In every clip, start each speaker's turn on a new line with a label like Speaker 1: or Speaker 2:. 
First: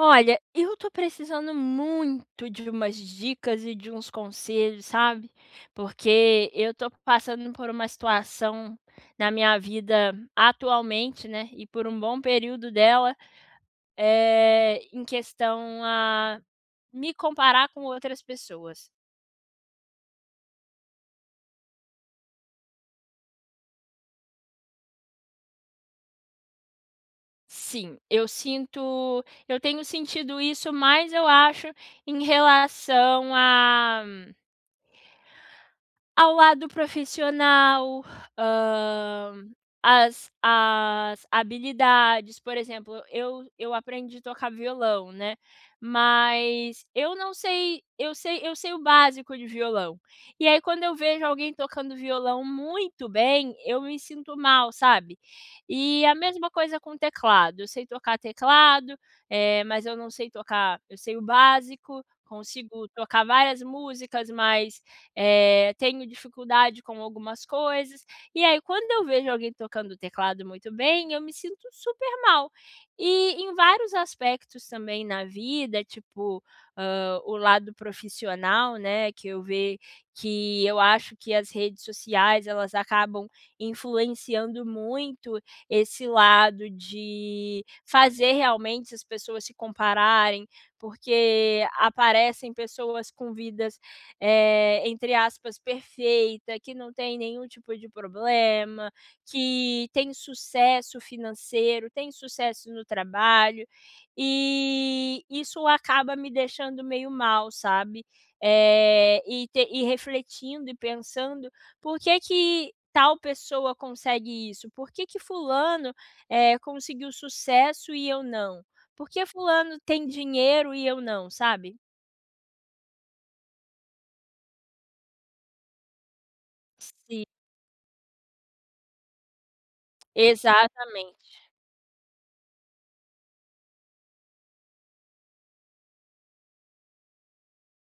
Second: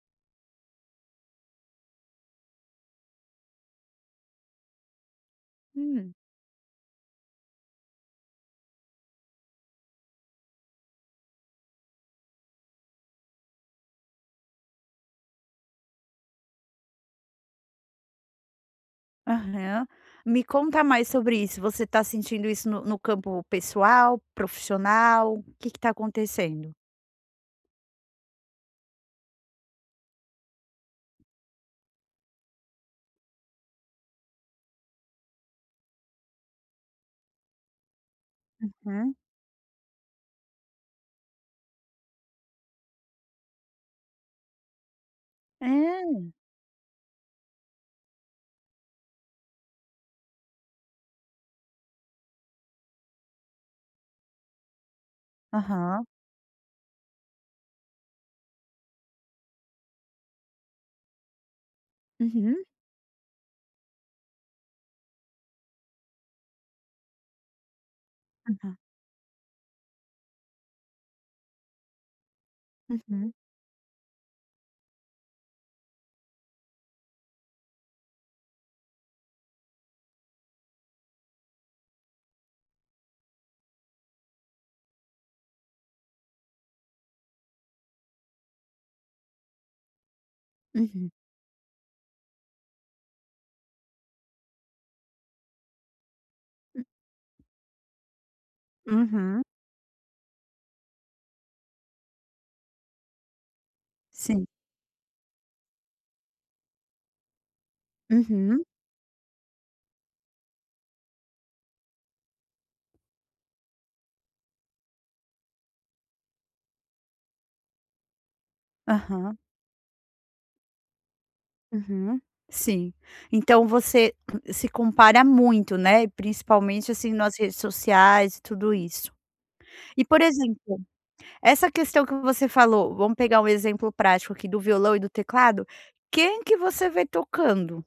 Speaker 1: Olha, eu tô precisando muito de umas dicas e de uns conselhos, sabe?
Speaker 2: Hum,
Speaker 1: Porque eu tô passando por uma situação na minha vida atualmente, né? E por um bom período dela, em questão a me comparar com outras pessoas.
Speaker 2: aham. Me conta mais sobre isso. Você está sentindo isso no campo pessoal, profissional? O que está acontecendo?
Speaker 1: Sim, eu sinto, eu tenho sentido isso, mas eu acho em relação a ao lado profissional,
Speaker 2: Uhum.
Speaker 1: hã, as habilidades, por exemplo, eu aprendi a tocar violão, né,
Speaker 2: É.
Speaker 1: mas eu não sei eu sei o básico de violão. E aí quando eu vejo alguém tocando violão muito bem, eu me sinto mal, sabe. E
Speaker 2: Aham.
Speaker 1: a mesma coisa com teclado, eu sei tocar teclado, mas eu não sei tocar eu sei o básico,
Speaker 2: Uhum.
Speaker 1: consigo tocar várias músicas, mas tenho dificuldade com algumas coisas. E aí,
Speaker 2: Aham.
Speaker 1: quando eu vejo alguém tocando o teclado muito bem, eu me sinto super mal.
Speaker 2: Uhum.
Speaker 1: E em vários aspectos também na vida, tipo, o lado profissional, né, que eu vejo que eu acho que as redes sociais, elas acabam influenciando muito esse lado de fazer realmente as pessoas se compararem,
Speaker 2: Uhum.
Speaker 1: porque aparecem pessoas com vidas entre aspas, perfeita, que não tem nenhum tipo de problema,
Speaker 2: Uhum.
Speaker 1: que tem sucesso financeiro, tem sucesso no trabalho,
Speaker 2: Sim.
Speaker 1: e isso acaba me deixando meio mal, sabe.
Speaker 2: Uhum.
Speaker 1: E refletindo e pensando: "Por que que tal pessoa consegue isso? Por que que fulano, conseguiu sucesso e eu não? Por que
Speaker 2: Aham.
Speaker 1: fulano tem dinheiro e eu não?", sabe.
Speaker 2: Uhum. Sim. Então você se compara muito, né, principalmente, assim,
Speaker 1: Sim,
Speaker 2: nas redes sociais e tudo isso. E, por exemplo.
Speaker 1: exatamente.
Speaker 2: Essa questão que você falou, vamos pegar um exemplo prático aqui do violão e do teclado, quem que você vê tocando?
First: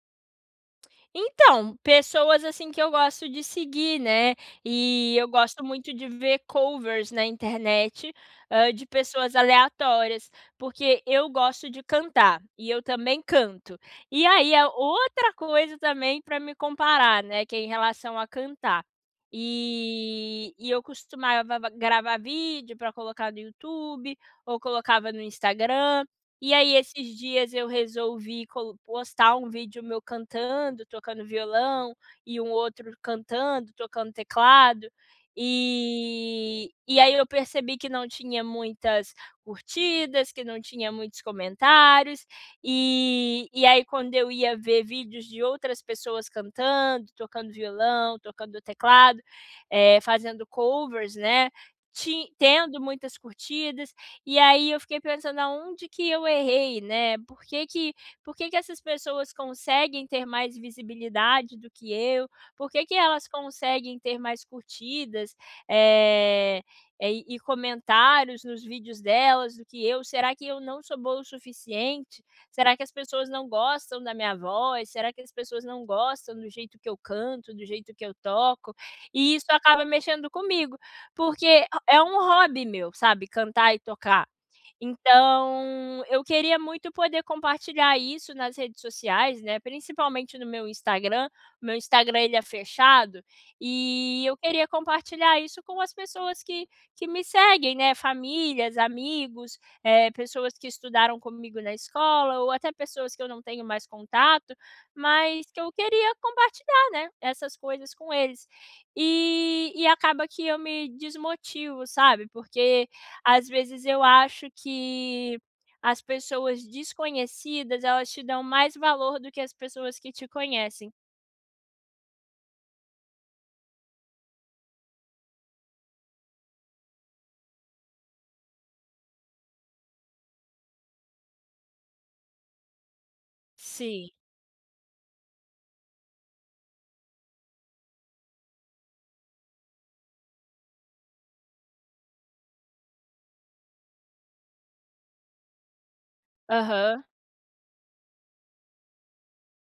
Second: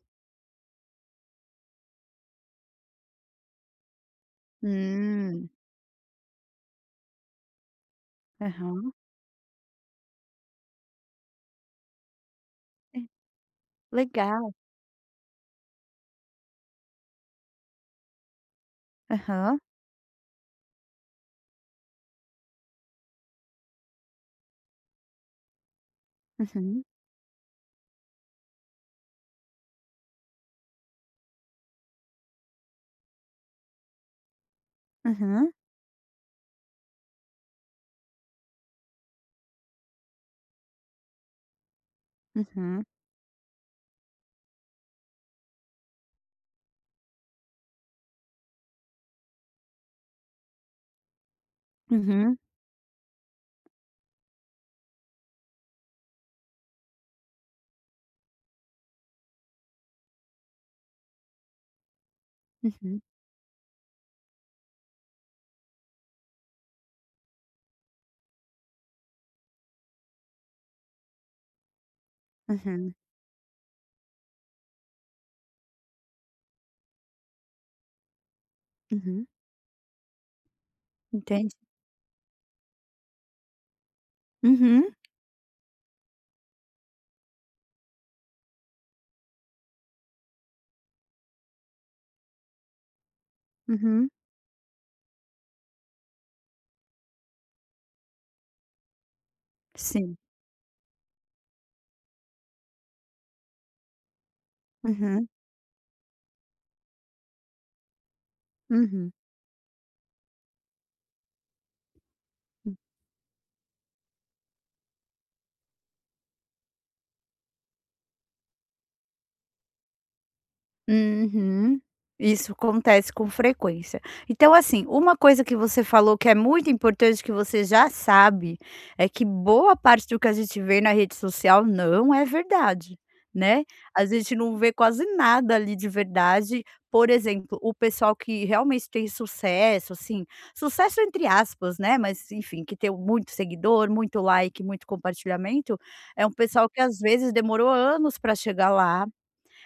Speaker 1: Então, pessoas assim que eu gosto de seguir, né, e eu
Speaker 2: Hum,
Speaker 1: gosto muito de ver covers na internet, de
Speaker 2: aham,
Speaker 1: pessoas aleatórias, porque eu gosto de cantar e eu
Speaker 2: é,
Speaker 1: também canto. E aí
Speaker 2: legal.
Speaker 1: é outra coisa também para me comparar, né, que é em relação a cantar.
Speaker 2: Aham,
Speaker 1: Eu costumava gravar vídeo para colocar no YouTube ou colocava no Instagram. E aí
Speaker 2: uhum,
Speaker 1: esses dias eu resolvi colo postar um vídeo meu cantando, tocando violão, e um outro cantando, tocando teclado,
Speaker 2: uhum,
Speaker 1: e aí eu percebi que não tinha muitas curtidas, que não tinha muitos comentários,
Speaker 2: uhum,
Speaker 1: e aí quando eu ia ver vídeos de outras pessoas cantando, tocando violão, tocando teclado, fazendo covers, né, ti
Speaker 2: uhum,
Speaker 1: tendo muitas curtidas, e aí eu fiquei pensando: "Aonde que eu errei, né? Por que que essas pessoas conseguem ter mais visibilidade do que eu? Por que que
Speaker 2: uhum,
Speaker 1: elas conseguem ter mais curtidas, eh, comentários nos vídeos delas do que eu? Será que eu não sou boa o suficiente? Será que as
Speaker 2: uhum,
Speaker 1: pessoas não gostam da minha voz? Será que as pessoas não gostam do jeito que eu canto, do jeito que eu toco?"
Speaker 2: uhum,
Speaker 1: E isso acaba mexendo comigo,
Speaker 2: entendi.
Speaker 1: porque é um hobby meu, sabe, cantar e tocar.
Speaker 2: Uhum,
Speaker 1: Então, eu queria muito poder compartilhar isso nas redes sociais, né, principalmente no meu Instagram. O meu Instagram ele é fechado,
Speaker 2: uhum,
Speaker 1: e eu queria compartilhar isso com as pessoas que me seguem, né, famílias, amigos,
Speaker 2: sim,
Speaker 1: pessoas que estudaram comigo na escola ou até pessoas que eu não tenho mais contato,
Speaker 2: uhum,
Speaker 1: mas que eu queria compartilhar, né, essas coisas com eles.
Speaker 2: uhum.
Speaker 1: Acaba que eu me desmotivo, sabe, porque às vezes eu acho que as pessoas desconhecidas, elas te dão mais valor do que as pessoas que te conhecem.
Speaker 2: Uhum. Isso acontece com frequência. Então, assim, uma coisa que você falou que é muito importante, que você já sabe, é que boa parte do que a gente vê na rede social não é verdade, né? A
Speaker 1: Sim.
Speaker 2: gente não vê quase nada ali de verdade. Por exemplo, o pessoal que realmente tem sucesso, assim, sucesso entre aspas, né? Mas, enfim, que tem muito seguidor, muito like, muito compartilhamento, é um pessoal que às
Speaker 1: Aham.
Speaker 2: vezes demorou anos para chegar lá,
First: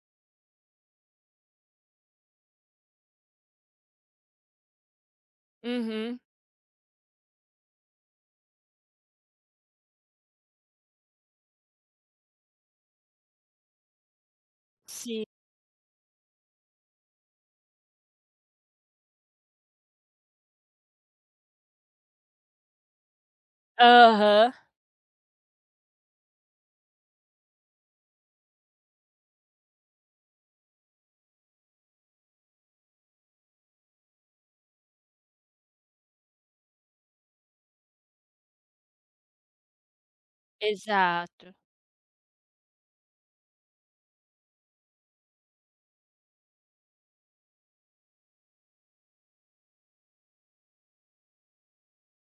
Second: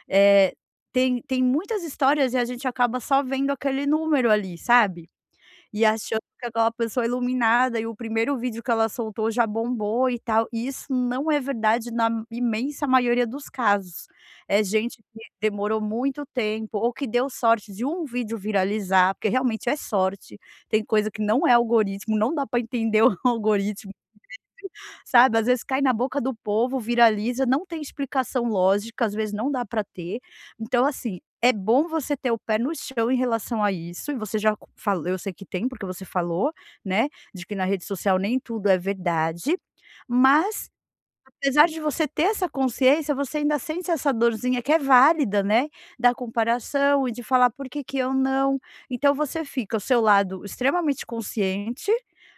Speaker 2: eh, tem muitas histórias e a gente acaba só vendo aquele número ali, sabe, e
Speaker 1: Uhum.
Speaker 2: achando que aquela pessoa é iluminada e o primeiro vídeo que ela soltou já bombou e tal, e isso não é verdade na imensa maioria dos casos. É gente que
Speaker 1: Sim.
Speaker 2: demorou muito tempo ou que deu sorte de um vídeo viralizar, porque realmente é sorte, tem coisa que não é algoritmo, não dá para entender o algoritmo.
Speaker 1: Aham.
Speaker 2: Sabe, às vezes cai na boca do povo, viraliza, não tem explicação lógica, às vezes não dá para ter. Então assim, é bom você ter o pé no chão em relação a isso, e você já falou, eu sei que tem, porque você falou, né, de que na rede social nem tudo é verdade, mas,
Speaker 1: Exato.
Speaker 2: apesar de você ter essa consciência, você ainda sente essa dorzinha que é válida, né, da comparação e de falar: "Por que que eu não?". Então você fica o seu lado extremamente consciente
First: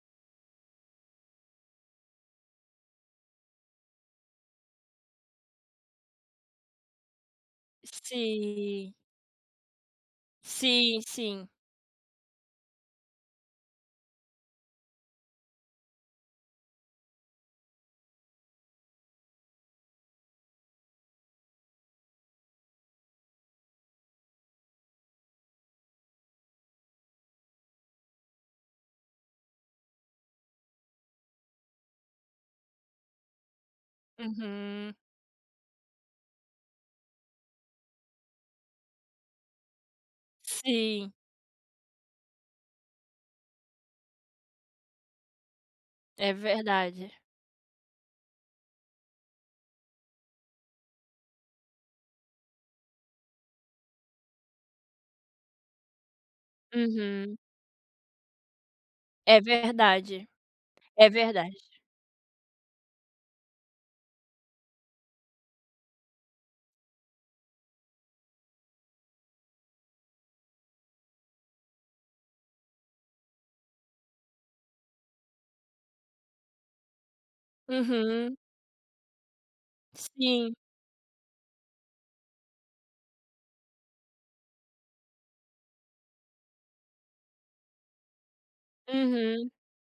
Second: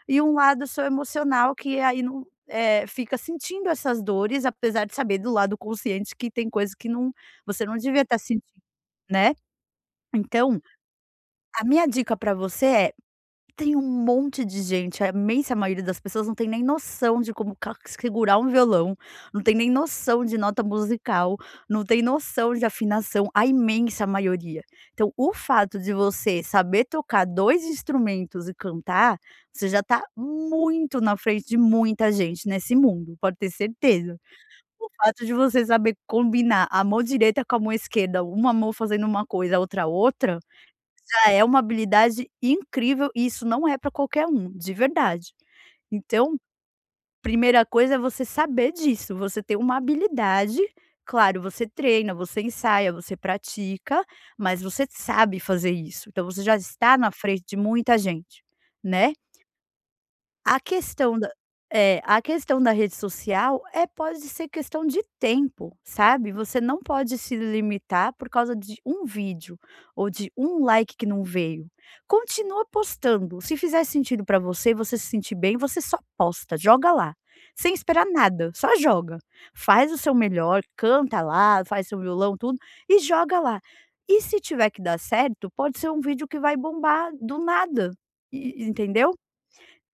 Speaker 2: e um lado seu emocional que aí não, é, fica sentindo essas dores, apesar de saber do lado consciente que tem coisa que não, você não devia estar sentindo,
Speaker 1: Sim.
Speaker 2: né. Então,
Speaker 1: Sim, sim.
Speaker 2: a minha dica para você é, tem um monte de gente, a imensa maioria das pessoas não tem nem noção de como ca segurar um violão, não tem nem noção de nota musical, não tem noção de afinação, a imensa maioria. Então o fato de você saber tocar 2 instrumentos e cantar, você já tá muito na frente de muita gente nesse mundo, pode ter certeza. O
Speaker 1: Uhum.
Speaker 2: fato de você saber combinar a mão direita com a mão esquerda, uma mão fazendo uma coisa, a outra,
Speaker 1: Sim,
Speaker 2: ela é uma habilidade incrível, e isso não é para qualquer um, de verdade.
Speaker 1: é
Speaker 2: Então,
Speaker 1: verdade.
Speaker 2: primeira coisa é você saber disso, você tem uma habilidade, claro, você treina, você ensaia, você pratica, mas você sabe fazer isso, então você já está na
Speaker 1: Uhum.
Speaker 2: frente de muita gente, né.
Speaker 1: É verdade,
Speaker 2: A
Speaker 1: é
Speaker 2: questão da
Speaker 1: verdade.
Speaker 2: a questão da rede social é, pode ser questão de tempo, sabe. Você não pode se limitar por causa de um vídeo ou de um like que não veio. Continua postando, se fizer sentido para você, você se sentir bem, você só posta, joga lá, sem esperar
Speaker 1: Uhum.
Speaker 2: nada, só joga. Faz o seu
Speaker 1: Sim.
Speaker 2: melhor, canta lá, faz seu violão, tudo, e joga lá. E se tiver que dar certo, pode ser um vídeo que vai bombar do nada, e, entendeu?
Speaker 1: Uhum.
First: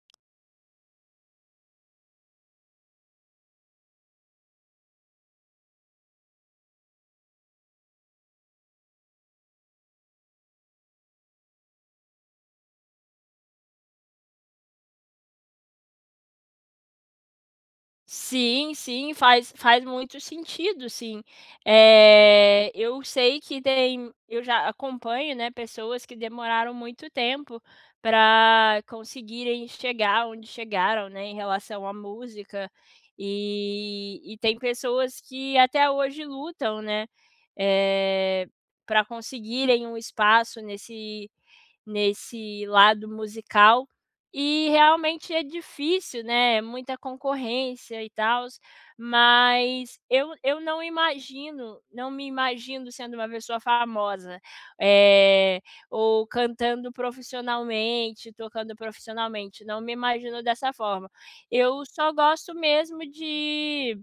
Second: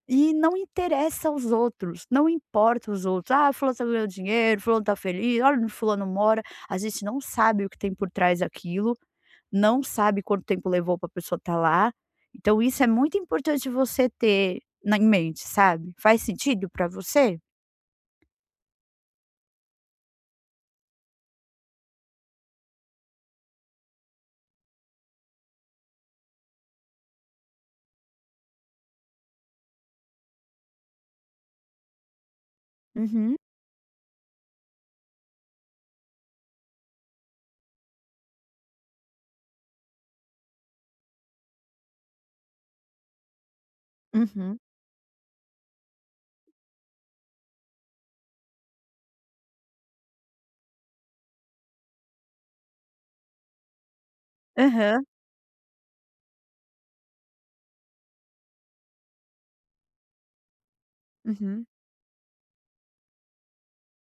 Speaker 2: E não interessa aos outros, não importa os outros. "Ah, fulano tá ganhando dinheiro, fulano tá feliz, olha onde fulano mora", a gente não sabe o que tem por trás daquilo, não sabe quanto tempo levou para a pessoa estar lá. Então isso é muito importante você ter na em mente, sabe. Faz sentido para você?
Speaker 1: Sim, sim, faz faz muito sentido, sim. Eu já acompanho, né, pessoas que demoraram muito tempo para conseguirem chegar onde chegaram, né, em relação à música,
Speaker 2: Uhum.
Speaker 1: tem pessoas que até hoje lutam, né, para conseguirem um espaço nesse lado musical.
Speaker 2: Uhum.
Speaker 1: E realmente é difícil, né, é muita concorrência e tal, mas eu não imagino, não me imagino sendo uma pessoa famosa,
Speaker 2: Aham.
Speaker 1: eh, ou cantando profissionalmente, tocando profissionalmente, não me imagino dessa forma.
Speaker 2: Uhum.
Speaker 1: Eu só gosto mesmo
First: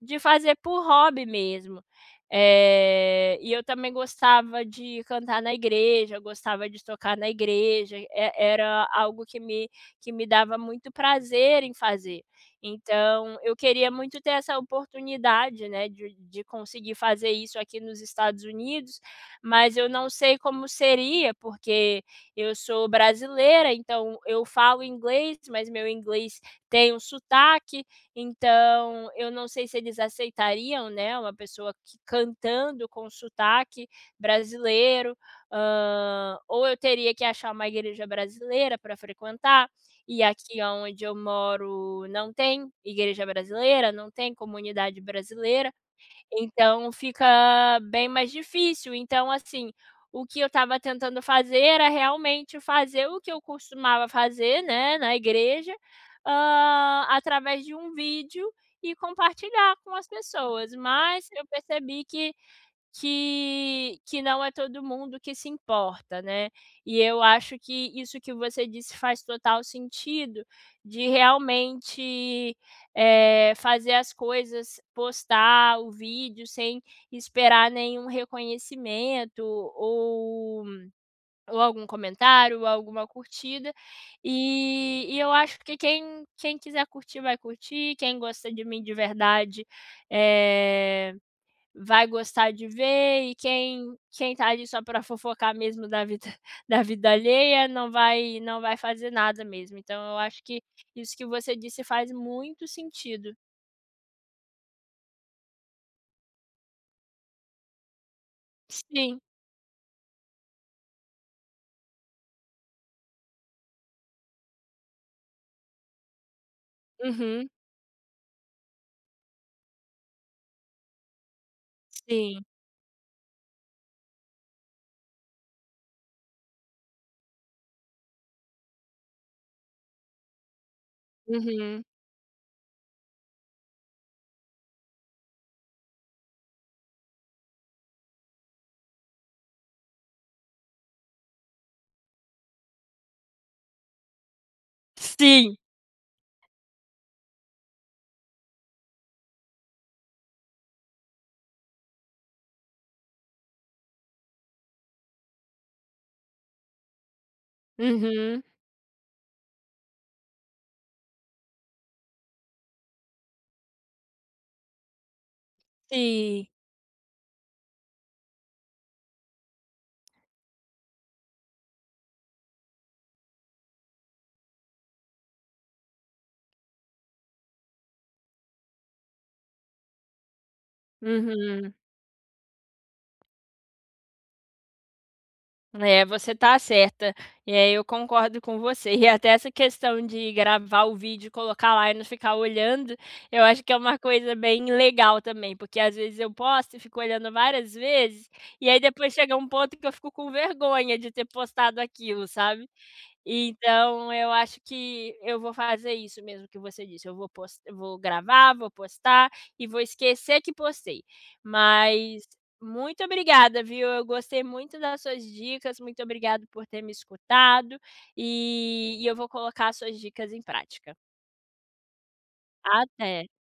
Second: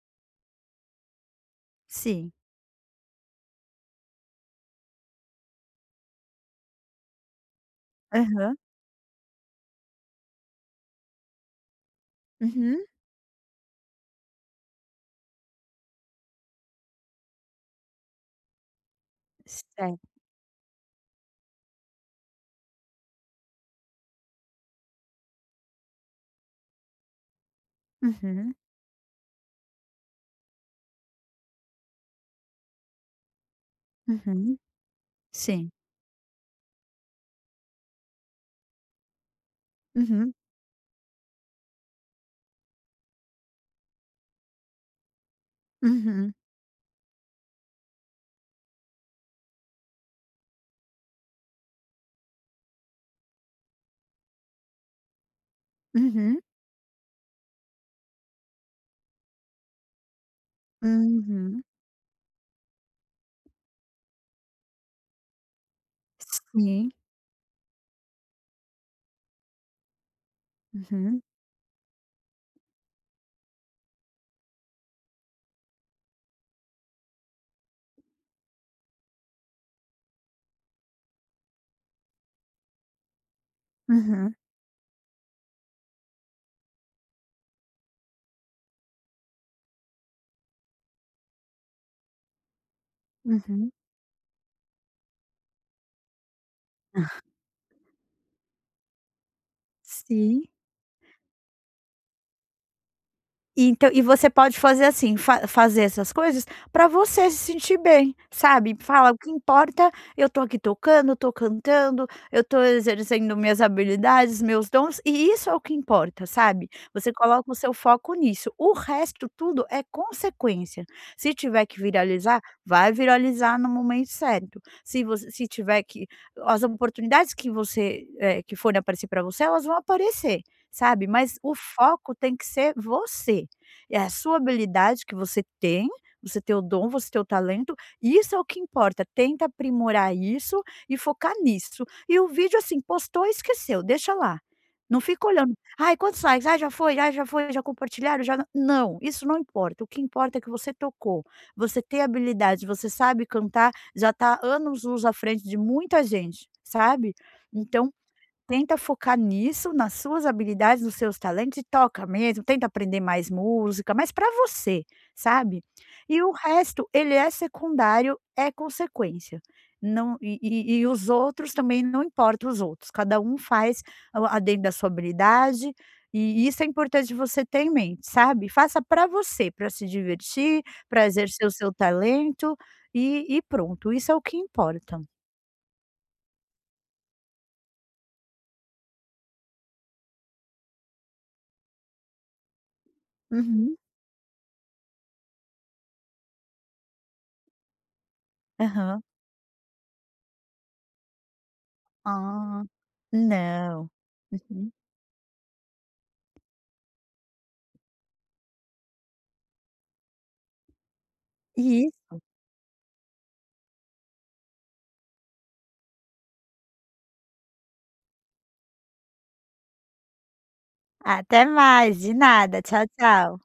Speaker 1: de fazer por hobby mesmo.
Speaker 2: Sim.
Speaker 1: E eu também gostava de cantar na igreja, gostava de tocar na igreja, e
Speaker 2: Aham.
Speaker 1: era algo que me dava muito prazer em fazer.
Speaker 2: Uhum.
Speaker 1: Então, eu queria muito ter essa oportunidade, né, de conseguir fazer isso aqui nos Estados Unidos, mas eu não
Speaker 2: Certo.
Speaker 1: sei como seria, porque eu sou brasileira, então eu falo inglês, mas meu inglês tem um sotaque,
Speaker 2: Uhum,
Speaker 1: então, eu não sei se eles aceitariam, né, uma pessoa que cantando com sotaque
Speaker 2: uhum.
Speaker 1: brasileiro,
Speaker 2: Sim.
Speaker 1: ou eu teria que achar uma igreja brasileira para frequentar, e
Speaker 2: Uhum,
Speaker 1: aqui onde eu moro não tem igreja brasileira, não tem comunidade brasileira.
Speaker 2: uhum,
Speaker 1: Então fica bem mais difícil. Então, assim, o que eu estava tentando fazer era realmente fazer o que eu costumava fazer, né, na igreja,
Speaker 2: uhum,
Speaker 1: através de um vídeo e compartilhar com as pessoas, mas eu
Speaker 2: uhum.
Speaker 1: percebi que não é todo mundo que se importa, né.
Speaker 2: Sim.
Speaker 1: E eu acho que isso que você disse faz total sentido, de
Speaker 2: Uhum,
Speaker 1: realmente, fazer as coisas, postar o vídeo sem esperar nenhum reconhecimento ou algum comentário ou alguma curtida.
Speaker 2: uhum,
Speaker 1: Eu acho que quem quiser curtir vai curtir, quem gosta de mim de verdade, eh vai gostar de ver e
Speaker 2: uhum.
Speaker 1: quem tá ali só para fofocar mesmo da vida da vida alheia não vai fazer nada mesmo. Então eu acho
Speaker 2: Sim.
Speaker 1: que isso que você disse faz muito sentido.
Speaker 2: Então, e você pode fazer assim, fa fazer essas coisas para você se sentir bem, sabe. Fala: "O
Speaker 1: Sim.
Speaker 2: que importa, eu tô aqui tocando, eu tô cantando, eu tô exercendo minhas habilidades, meus dons, e isso é o que importa", sabe. Você
Speaker 1: Uhum.
Speaker 2: coloca o seu foco nisso, o resto tudo é consequência. Se tiver que viralizar,
Speaker 1: Sim.
Speaker 2: vai viralizar no momento certo. Se você se tiver que as oportunidades que você, que forem aparecer para você, elas vão aparecer, sabe. Mas o
Speaker 1: Uhum.
Speaker 2: foco tem que ser você. É a sua habilidade que você tem o dom, você tem o talento, isso é o que importa, tenta aprimorar isso e focar nisso. E o vídeo, assim, postou e esqueceu, deixa lá. Não fica olhando,
Speaker 1: Sim.
Speaker 2: "Ai, quantos likes? Ai, já foi, ai já foi, já compartilharam, já nã". Não, isso não importa, o que importa é que você tocou, você tem habilidade, você sabe cantar, já está anos luz à frente de muita gente, sabe. Então,
Speaker 1: Uhum.
Speaker 2: tenta focar nisso, nas suas habilidades, nos seus talentos, e toca mesmo, tenta aprender mais música, mas para você, sabe. E o
Speaker 1: Sim.
Speaker 2: resto, ele é secundário, é consequência. Não, e os outros também, não importa os outros, cada um faz a dentro da sua habilidade, e isso é importante você ter em mente, sabe. Faça para você, para se divertir, para exercer o seu
Speaker 1: Uhum.
Speaker 2: talento, e pronto, isso é o que importa.
Speaker 1: É, você tá certa. E aí eu concordo com você. E até essa questão de gravar o vídeo, colocar lá e não ficar olhando, eu acho que é
Speaker 2: Uhum.
Speaker 1: uma coisa bem legal também, porque às vezes eu posto e fico olhando várias vezes, e aí
Speaker 2: Aham.
Speaker 1: depois chega um ponto que eu fico com vergonha de ter postado aquilo,
Speaker 2: Ah,
Speaker 1: sabe?
Speaker 2: não.
Speaker 1: Então eu acho
Speaker 2: Uhum.
Speaker 1: que eu vou fazer isso mesmo que você disse, eu vou gravar, vou postar e vou esquecer que postei.
Speaker 2: Isso.
Speaker 1: Mas muito obrigada, viu, eu gostei muito das suas dicas, muito obrigado por ter me escutado, eu vou colocar as suas dicas em prática.
Speaker 2: Até mais, de nada. Tchau,
Speaker 1: Até.
Speaker 2: tchau.